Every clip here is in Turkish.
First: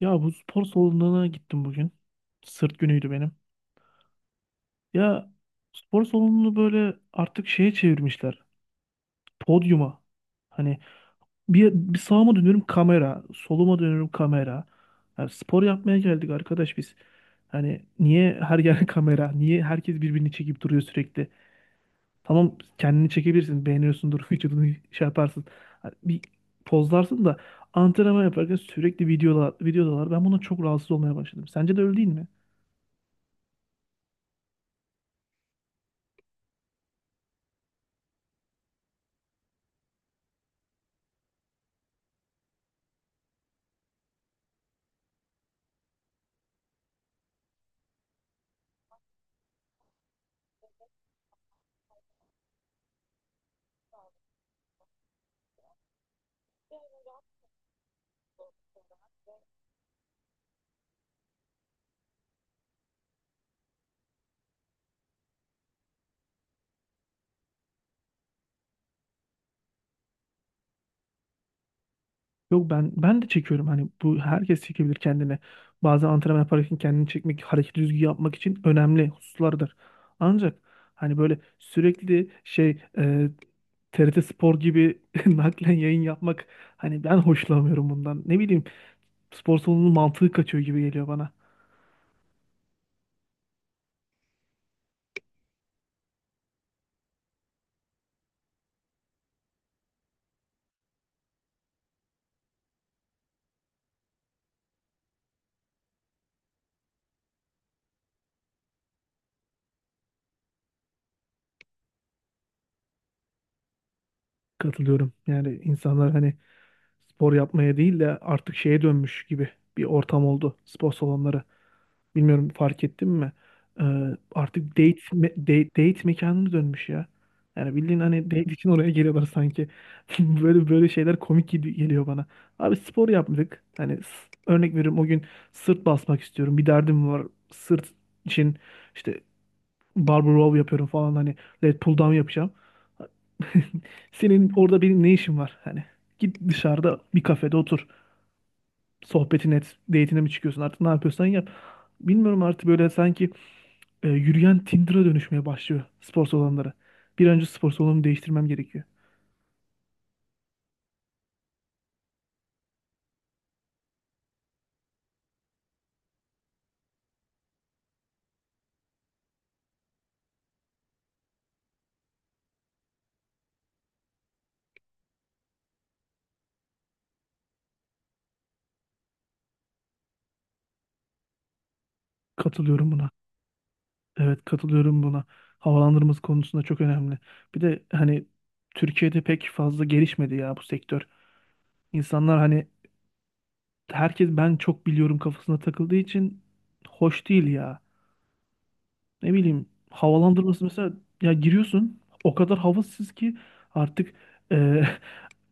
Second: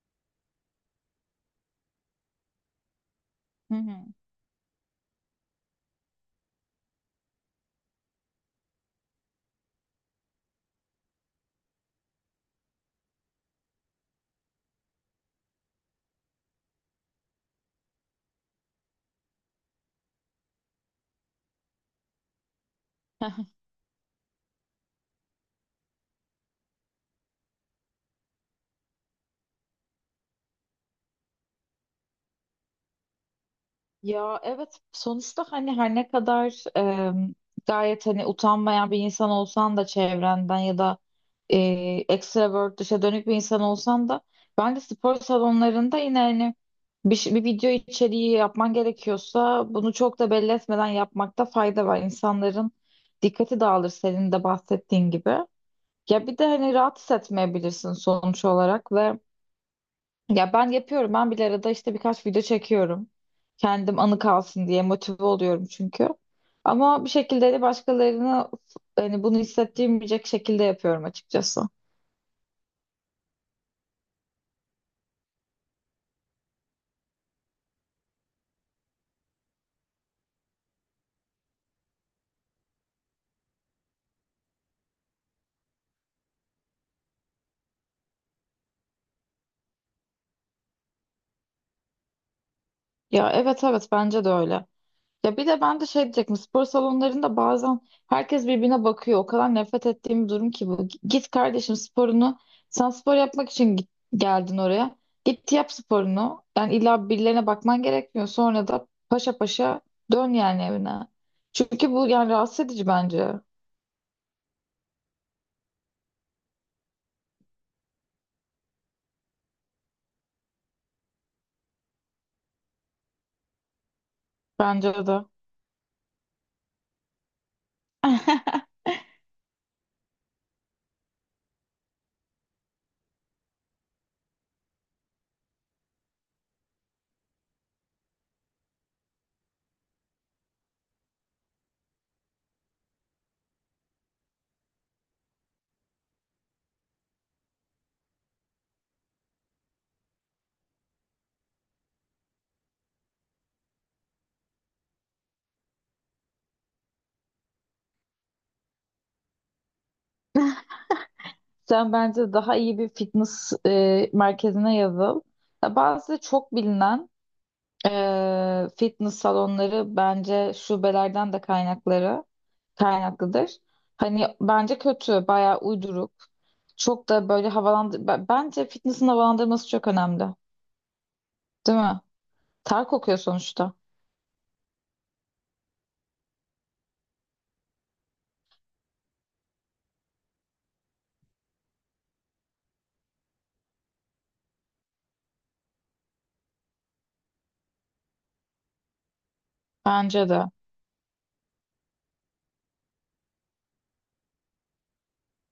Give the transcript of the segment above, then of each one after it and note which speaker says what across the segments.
Speaker 1: Ya bu spor salonuna gittim bugün. Sırt günüydü benim.
Speaker 2: Hı hı.
Speaker 1: Ya spor salonunu böyle artık şeye çevirmişler. Podyuma. Hani bir sağıma dönüyorum kamera. Soluma dönüyorum kamera. Yani spor yapmaya geldik arkadaş biz. Hani niye her yer kamera? Niye herkes birbirini çekip duruyor sürekli? Tamam kendini çekebilirsin. Beğeniyorsundur. Vücudunu şey yaparsın. Hani bir pozlarsın da antrenman yaparken sürekli videodalar. Ben buna çok rahatsız olmaya başladım. Sence de öyle değil mi?
Speaker 2: Ya evet sonuçta hani her ne kadar gayet hani utanmayan bir insan olsan da çevrenden ya da e, extrovert dışa dönük bir insan olsan da bence spor salonlarında yine hani bir video içeriği yapman gerekiyorsa bunu çok da belli etmeden yapmakta fayda var. İnsanların dikkati dağılır senin de bahsettiğin gibi. Ya bir de hani rahat hissetmeyebilirsin sonuç olarak ve ya ben yapıyorum. Ben bile arada işte birkaç video çekiyorum. Kendim anı kalsın diye motive oluyorum çünkü. Ama bir şekilde de başkalarını hani bunu hissettirmeyecek şekilde yapıyorum açıkçası.
Speaker 1: Yok ben de çekiyorum hani bu herkes çekebilir kendini. Bazen antrenman yaparken kendini çekmek, hareket düzgün yapmak için önemli hususlardır. Ancak hani böyle sürekli TRT Spor gibi naklen yayın yapmak hani ben hoşlanmıyorum bundan. Ne bileyim spor salonunun mantığı kaçıyor gibi geliyor bana.
Speaker 2: Ya evet bence de öyle. Ya bir de ben de şey diyecektim spor salonlarında bazen herkes birbirine bakıyor. O kadar nefret ettiğim bir durum ki bu. Git kardeşim sporunu. Sen spor yapmak için git- Geldin oraya. Git yap sporunu. Yani illa birilerine bakman gerekmiyor. Sonra da paşa paşa dön yani evine. Çünkü bu yani rahatsız edici bence.
Speaker 1: Katılıyorum. Yani insanlar hani spor yapmaya değil de artık şeye dönmüş gibi bir ortam oldu spor salonları. Bilmiyorum fark ettin mi? Ee, Artık date,
Speaker 2: Bence de.
Speaker 1: me- date date mekanına dönmüş ya. Yani bildiğin hani date için oraya geliyorlar sanki. Böyle böyle şeyler komik gibi geliyor bana. Abi spor yapmadık. Hani örnek veriyorum o gün sırt basmak istiyorum. Bir derdim var. Sırt için işte barbell row yapıyorum falan hani lat pull down yapacağım. Senin orada benim ne işim var? Hani git dışarıda bir kafede otur. Sohbetin et date'ine mi çıkıyorsun artık ne yapıyorsan yap. Bilmiyorum artık böyle sanki yürüyen Tinder'a dönüşmeye başlıyor spor salonları. Bir an önce spor salonumu değiştirmem gerekiyor.
Speaker 2: Sen bence daha iyi bir fitness merkezine yazıl. Ya bazı çok bilinen fitness salonları bence şubelerden de kaynakları kaynaklıdır. Hani bence kötü, bayağı uyduruk. Çok da böyle havalandır... B- Bence fitness'ın havalandırması çok önemli. Değil mi? Ter
Speaker 1: Katılıyorum buna.
Speaker 2: kokuyor sonuçta.
Speaker 1: Evet katılıyorum buna. Havalandırması konusunda çok önemli. Bir de hani Türkiye'de pek fazla gelişmedi ya bu sektör. İnsanlar hani herkes ben çok biliyorum kafasına takıldığı için hoş değil ya. Ne bileyim
Speaker 2: Bence de.
Speaker 1: havalandırması mesela ya giriyorsun o kadar havasız ki artık e,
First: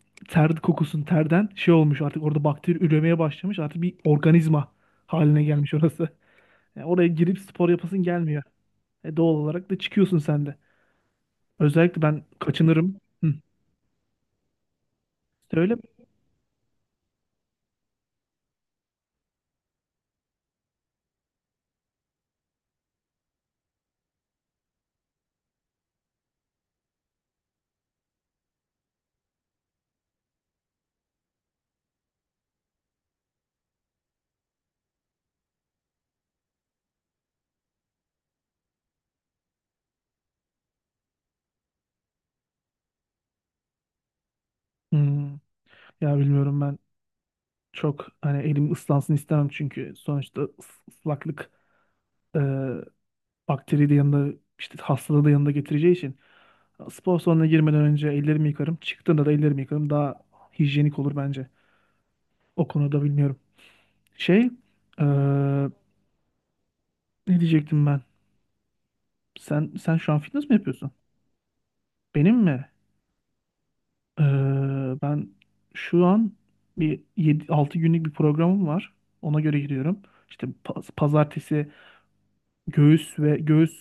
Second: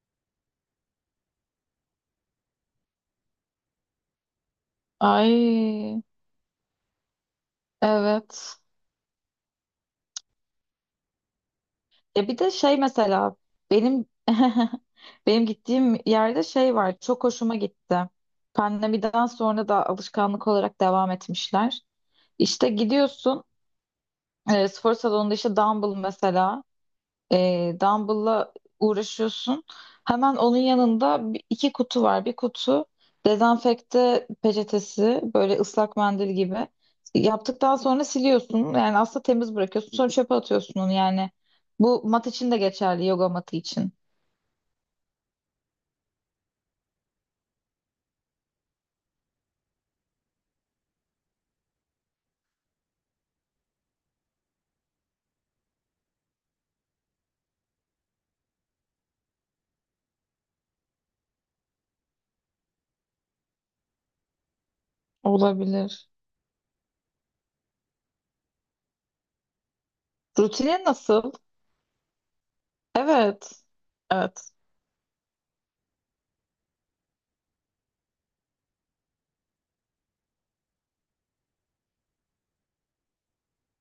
Speaker 1: ter kokusun terden şey olmuş artık orada bakteri üremeye başlamış artık bir organizma haline gelmiş
Speaker 2: Ay,
Speaker 1: orası. Yani oraya girip spor yapasın gelmiyor.
Speaker 2: evet.
Speaker 1: Doğal olarak da çıkıyorsun sen de. Özellikle ben
Speaker 2: Ya bir de şey
Speaker 1: kaçınırım. Hı.
Speaker 2: mesela benim benim
Speaker 1: Söyle.
Speaker 2: gittiğim yerde şey var. Çok hoşuma gitti. Pandemiden sonra da alışkanlık olarak devam etmişler. İşte gidiyorsun. Spor salonunda işte dumbbell mesela dumbbell'la uğraşıyorsun. Hemen onun yanında iki kutu var. Bir kutu dezenfekte peçetesi böyle ıslak mendil gibi. Yaptıktan sonra siliyorsun. Yani aslında temiz bırakıyorsun. Sonra çöpe atıyorsun onu yani. Bu mat için de geçerli, yoga matı için.
Speaker 1: Hmm. Ya bilmiyorum ben çok hani elim ıslansın istemem, çünkü sonuçta ıslaklık e, bakteriyi de yanında işte hastalığı da yanında getireceği için spor salonuna girmeden önce ellerimi yıkarım. Çıktığımda da ellerimi yıkarım. Daha hijyenik olur bence. O konuda bilmiyorum. Şey e,
Speaker 2: Olabilir.
Speaker 1: Ne diyecektim ben? Sen şu an fitness mi
Speaker 2: Rutine
Speaker 1: yapıyorsun?
Speaker 2: nasıl?
Speaker 1: Benim mi?
Speaker 2: Evet.
Speaker 1: E,
Speaker 2: Evet.
Speaker 1: Ben şu an bir 7, 6 günlük bir programım var. Ona göre gidiyorum. İşte pazartesi göğüs ve göğüs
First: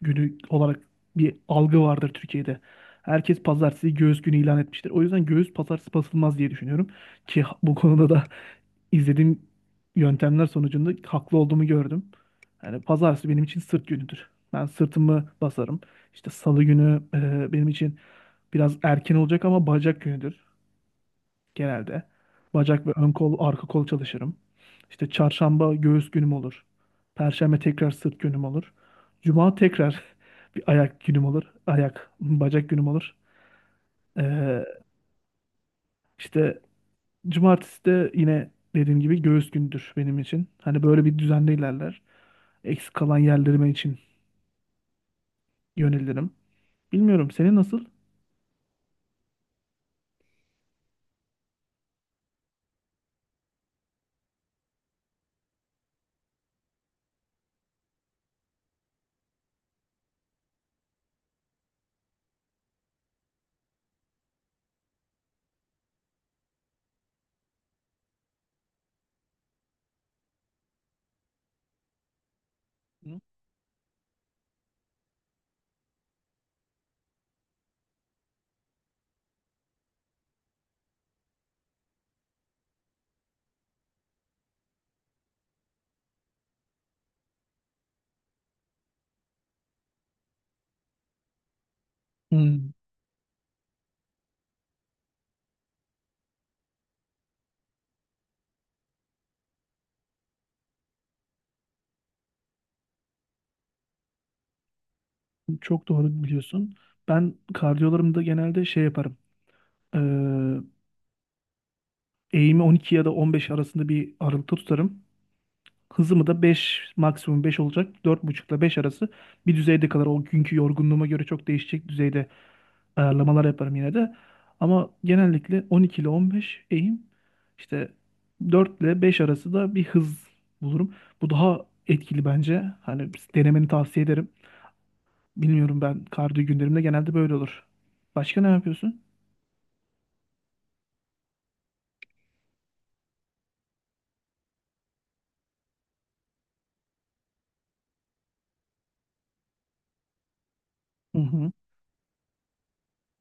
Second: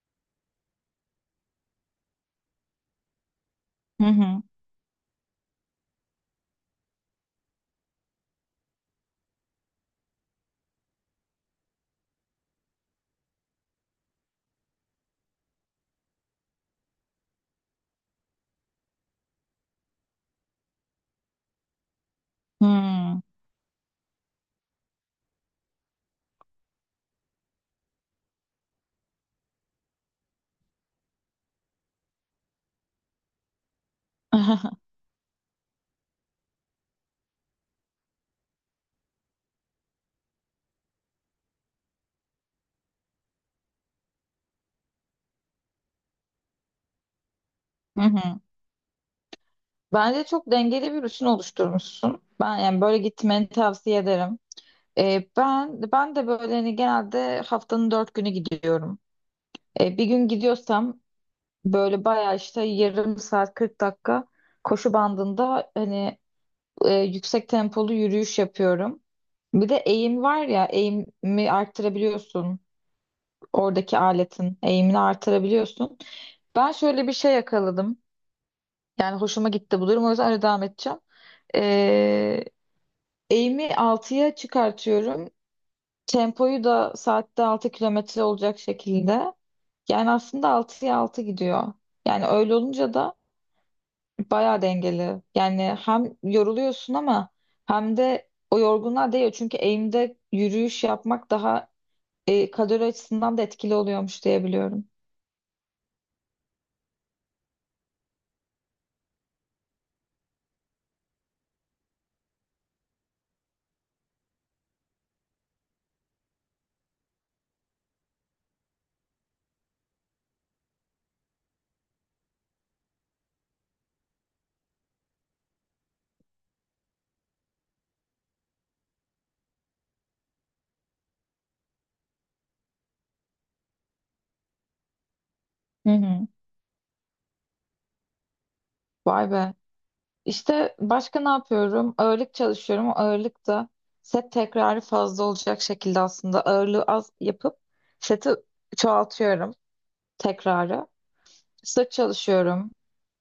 Speaker 1: günü olarak bir algı vardır Türkiye'de. Herkes pazartesi
Speaker 2: Hı
Speaker 1: göğüs günü
Speaker 2: hı.
Speaker 1: ilan etmiştir. O yüzden göğüs pazartesi basılmaz diye düşünüyorum. Ki bu konuda da izlediğim yöntemler sonucunda haklı olduğumu gördüm. Yani pazartesi benim için sırt günüdür. Ben sırtımı basarım. İşte salı günü benim için biraz erken olacak ama bacak günüdür genelde. Bacak ve ön
Speaker 2: Hmm.
Speaker 1: kol, arka kol çalışırım. İşte çarşamba göğüs günüm olur. Perşembe tekrar sırt günüm olur. Cuma tekrar bir ayak günüm olur. Ayak, bacak günüm olur. Ee, işte cumartesi de yine dediğim gibi göğüs gündür benim için. Hani böyle bir düzende ilerler. Eksik kalan yerlerime için yönelirim. Bilmiyorum senin nasıl?
Speaker 2: Hı hı. Bence çok dengeli bir rutin oluşturmuşsun. Ben yani böyle gitmeni tavsiye ederim. Ben de böyle hani genelde haftanın dört günü gidiyorum. Bir gün gidiyorsam böyle bayağı işte yarım saat 40 dakika koşu bandında hani yüksek tempolu yürüyüş yapıyorum. Bir de eğim var ya eğimi arttırabiliyorsun. Oradaki aletin eğimini artırabiliyorsun. Ben şöyle bir şey yakaladım. Yani hoşuma gitti bu durum. O yüzden öyle devam edeceğim. Ee, Eğimi altıya çıkartıyorum. Tempoyu da saatte 6 kilometre olacak şekilde. Yani aslında altıya 6 gidiyor. Yani öyle
Speaker 1: Hmm,
Speaker 2: olunca da bayağı dengeli. Yani hem yoruluyorsun ama hem de o yorgunluğa değiyor. Çünkü eğimde yürüyüş yapmak daha kalori açısından da etkili oluyormuş diye biliyorum.
Speaker 1: Çok doğru biliyorsun. Ben kardiyolarımda genelde şey yaparım. Eğimi 12 ya da 15 arasında bir aralıkta tutarım. Hızımı da 5 maksimum 5 olacak. 4,5 ile 5 arası bir düzeyde kadar o günkü yorgunluğuma göre çok değişecek düzeyde ayarlamalar yaparım yine de. Ama genellikle 12 ile 15 eğim işte 4 ile 5 arası da bir hız bulurum. Bu daha etkili bence. Hani denemeni tavsiye ederim. Bilmiyorum,
Speaker 2: Hı
Speaker 1: ben
Speaker 2: hı.
Speaker 1: kardiyo günlerimde genelde böyle olur. Başka ne yapıyorsun?
Speaker 2: Vay be. İşte başka ne yapıyorum? Ağırlık çalışıyorum. O ağırlık da set tekrarı fazla olacak şekilde aslında ağırlığı az yapıp seti çoğaltıyorum tekrarı.
Speaker 1: Hı hı.
Speaker 2: Sırt çalışıyorum.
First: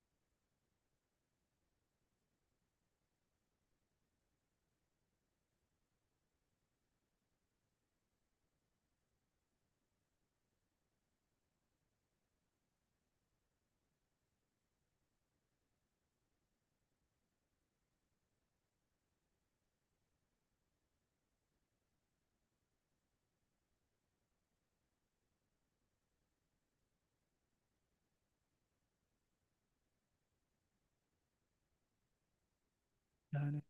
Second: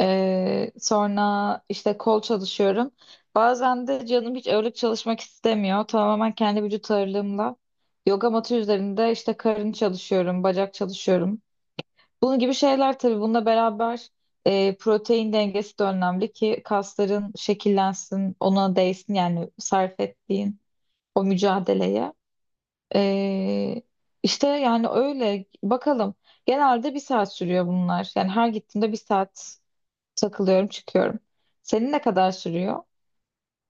Speaker 2: Sonra işte kol çalışıyorum. Bazen de canım hiç ağırlık çalışmak istemiyor. Tamamen kendi vücut ağırlığımla. Yoga matı üzerinde işte karın çalışıyorum, bacak çalışıyorum. Bunun gibi şeyler tabii bununla beraber protein dengesi de önemli ki kasların şekillensin, ona değsin yani sarf ettiğin o mücadeleye. E, işte yani öyle bakalım. Genelde bir saat sürüyor bunlar. Yani her gittiğimde bir saat takılıyorum, çıkıyorum. Senin ne kadar sürüyor?
Speaker 1: Yani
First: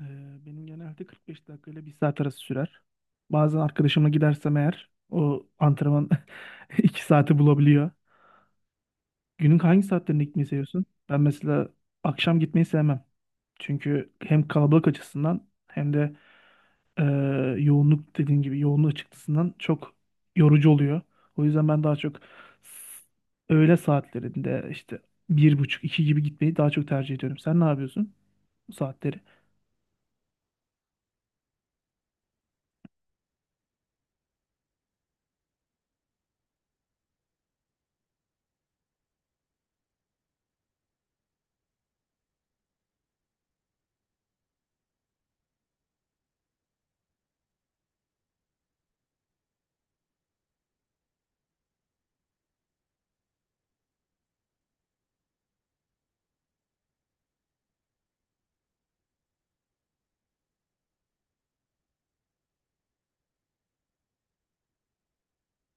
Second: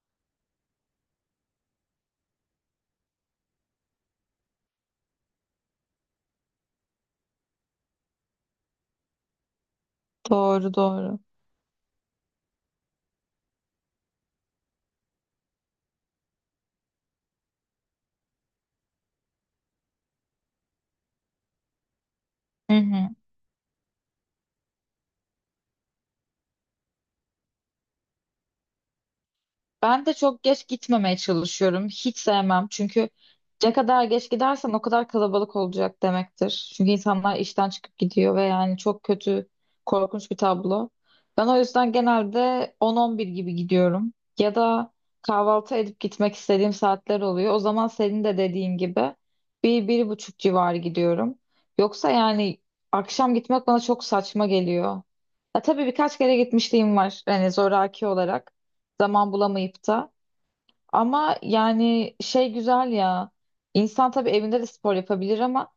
Speaker 1: Ee, benim genelde 45 dakika ile bir saat arası sürer. Bazen arkadaşımla gidersem eğer o antrenman 2 saati bulabiliyor. Günün hangi saatlerinde gitmeyi
Speaker 2: Doğru,
Speaker 1: seviyorsun?
Speaker 2: doğru.
Speaker 1: Ben mesela akşam gitmeyi sevmem. Çünkü hem kalabalık açısından hem de e, yoğunluk dediğin gibi yoğunluk çıktısından çok yorucu oluyor. O yüzden ben daha çok
Speaker 2: Hı
Speaker 1: s-
Speaker 2: hı.
Speaker 1: öğle saatlerinde işte bir buçuk iki gibi gitmeyi daha çok tercih ediyorum. Sen ne yapıyorsun bu saatleri?
Speaker 2: Ben de çok geç gitmemeye çalışıyorum. Hiç sevmem. Çünkü ne kadar geç gidersen o kadar kalabalık olacak demektir. Çünkü insanlar işten çıkıp gidiyor ve yani çok kötü, korkunç bir tablo. Ben o yüzden genelde 10-11 gibi gidiyorum. Ya da kahvaltı edip gitmek istediğim saatler oluyor. O zaman senin de dediğin gibi bir, bir buçuk civarı gidiyorum. Yoksa yani akşam gitmek bana çok saçma geliyor. Ya tabii birkaç kere gitmişliğim var hani zoraki olarak zaman bulamayıp da ama yani şey güzel ya insan tabii evinde de spor yapabilir ama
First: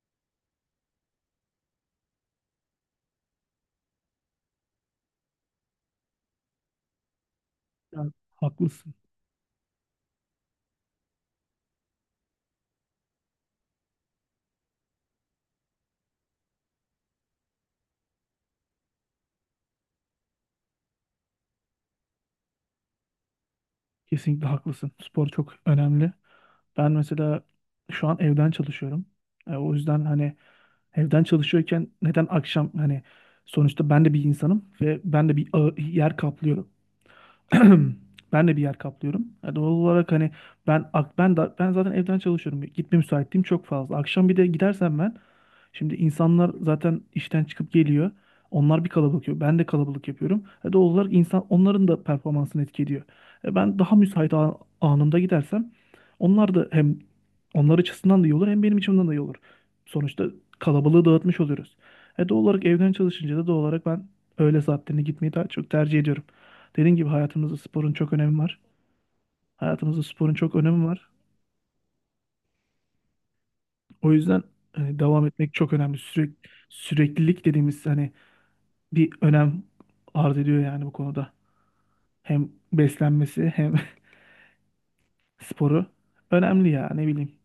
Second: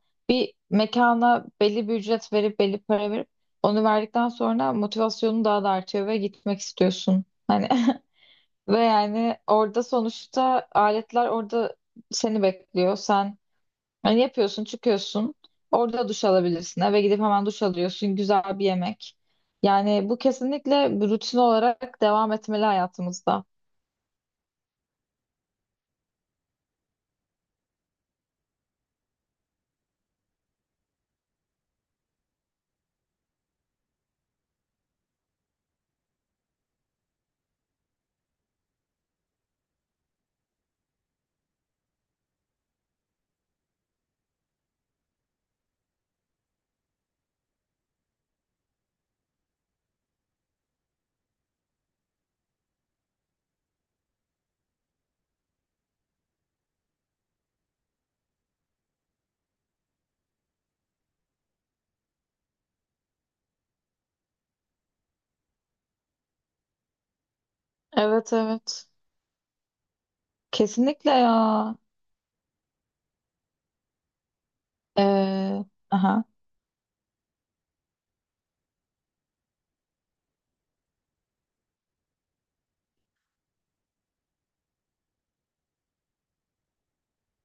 Speaker 2: mekana belli bir ücret verip belli para verip onu verdikten sonra motivasyonu daha da artıyor ve gitmek istiyorsun hani.
Speaker 1: Yani
Speaker 2: Ve
Speaker 1: haklısın.
Speaker 2: yani orada sonuçta aletler orada seni bekliyor sen yani yapıyorsun, çıkıyorsun. Orada duş alabilirsin. Eve gidip hemen duş alıyorsun. Güzel bir yemek. Yani bu kesinlikle bir rutin olarak devam etmeli hayatımızda.
Speaker 1: Kesinlikle haklısın. Spor çok önemli. Ben mesela şu an evden çalışıyorum. O yüzden hani evden çalışıyorken neden akşam hani sonuçta ben de bir insanım ve ben de bir yer kaplıyorum. Ben de bir yer kaplıyorum. Yani doğal olarak hani ben ak- ben da, ben zaten evden çalışıyorum. Gitme müsaitliğim çok fazla. Akşam bir de gidersem ben şimdi insanlar zaten işten çıkıp geliyor. Onlar bir kalabalık yapıyor. Ben de kalabalık yapıyorum. Doğal olarak insan onların da performansını etkiliyor. Ben daha müsait anımda gidersem onlar da hem onlar açısından da iyi olur hem benim açımdan da iyi olur. Sonuçta kalabalığı dağıtmış oluyoruz. Doğal olarak evden çalışınca da doğal olarak ben öğle saatlerine gitmeyi daha çok tercih ediyorum. Dediğim gibi hayatımızda sporun çok
Speaker 2: Evet
Speaker 1: önemi var.
Speaker 2: evet.
Speaker 1: Hayatımızda sporun çok önemi var.
Speaker 2: Kesinlikle ya.
Speaker 1: O yüzden hani devam etmek
Speaker 2: Ee,
Speaker 1: çok önemli.
Speaker 2: aha.
Speaker 1: Süreklilik dediğimiz hani bir önem arz ediyor yani bu konuda. Hem beslenmesi hem sporu önemli ya ne bileyim.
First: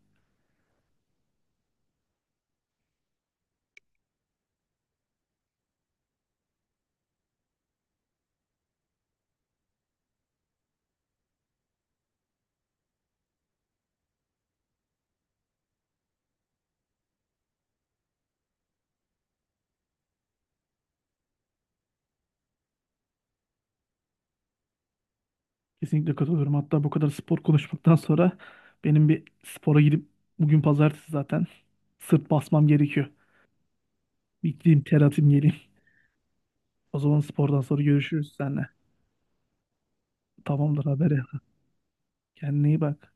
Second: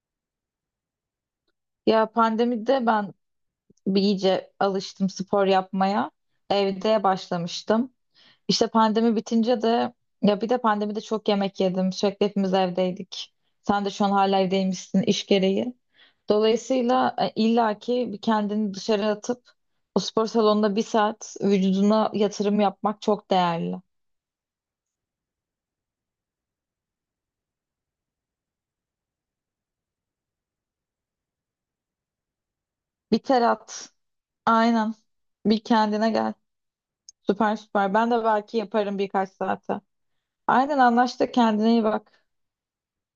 Speaker 2: Ya pandemide ben bir iyice alıştım spor yapmaya. Evde başlamıştım. İşte pandemi bitince de ya bir de pandemide çok yemek yedim. Sürekli hepimiz evdeydik. Sen de şu an hala evdeymişsin iş gereği. Dolayısıyla illaki bir kendini dışarı atıp o spor salonunda bir saat vücuduna yatırım yapmak çok değerli.
Speaker 1: Kesinlikle katılıyorum. Hatta bu kadar spor konuşmaktan sonra benim bir spora gidip bugün pazartesi zaten sırt basmam gerekiyor.
Speaker 2: Bir ter at.
Speaker 1: Bir gideyim
Speaker 2: Aynen.
Speaker 1: ter atayım geleyim.
Speaker 2: Bir kendine gel.
Speaker 1: O zaman
Speaker 2: Süper
Speaker 1: spordan sonra
Speaker 2: süper. Ben de
Speaker 1: görüşürüz
Speaker 2: belki
Speaker 1: seninle.
Speaker 2: yaparım birkaç saate. Aynen
Speaker 1: Tamamdır haber ya.
Speaker 2: anlaştık. Kendine iyi bak.
Speaker 1: Kendine iyi bak.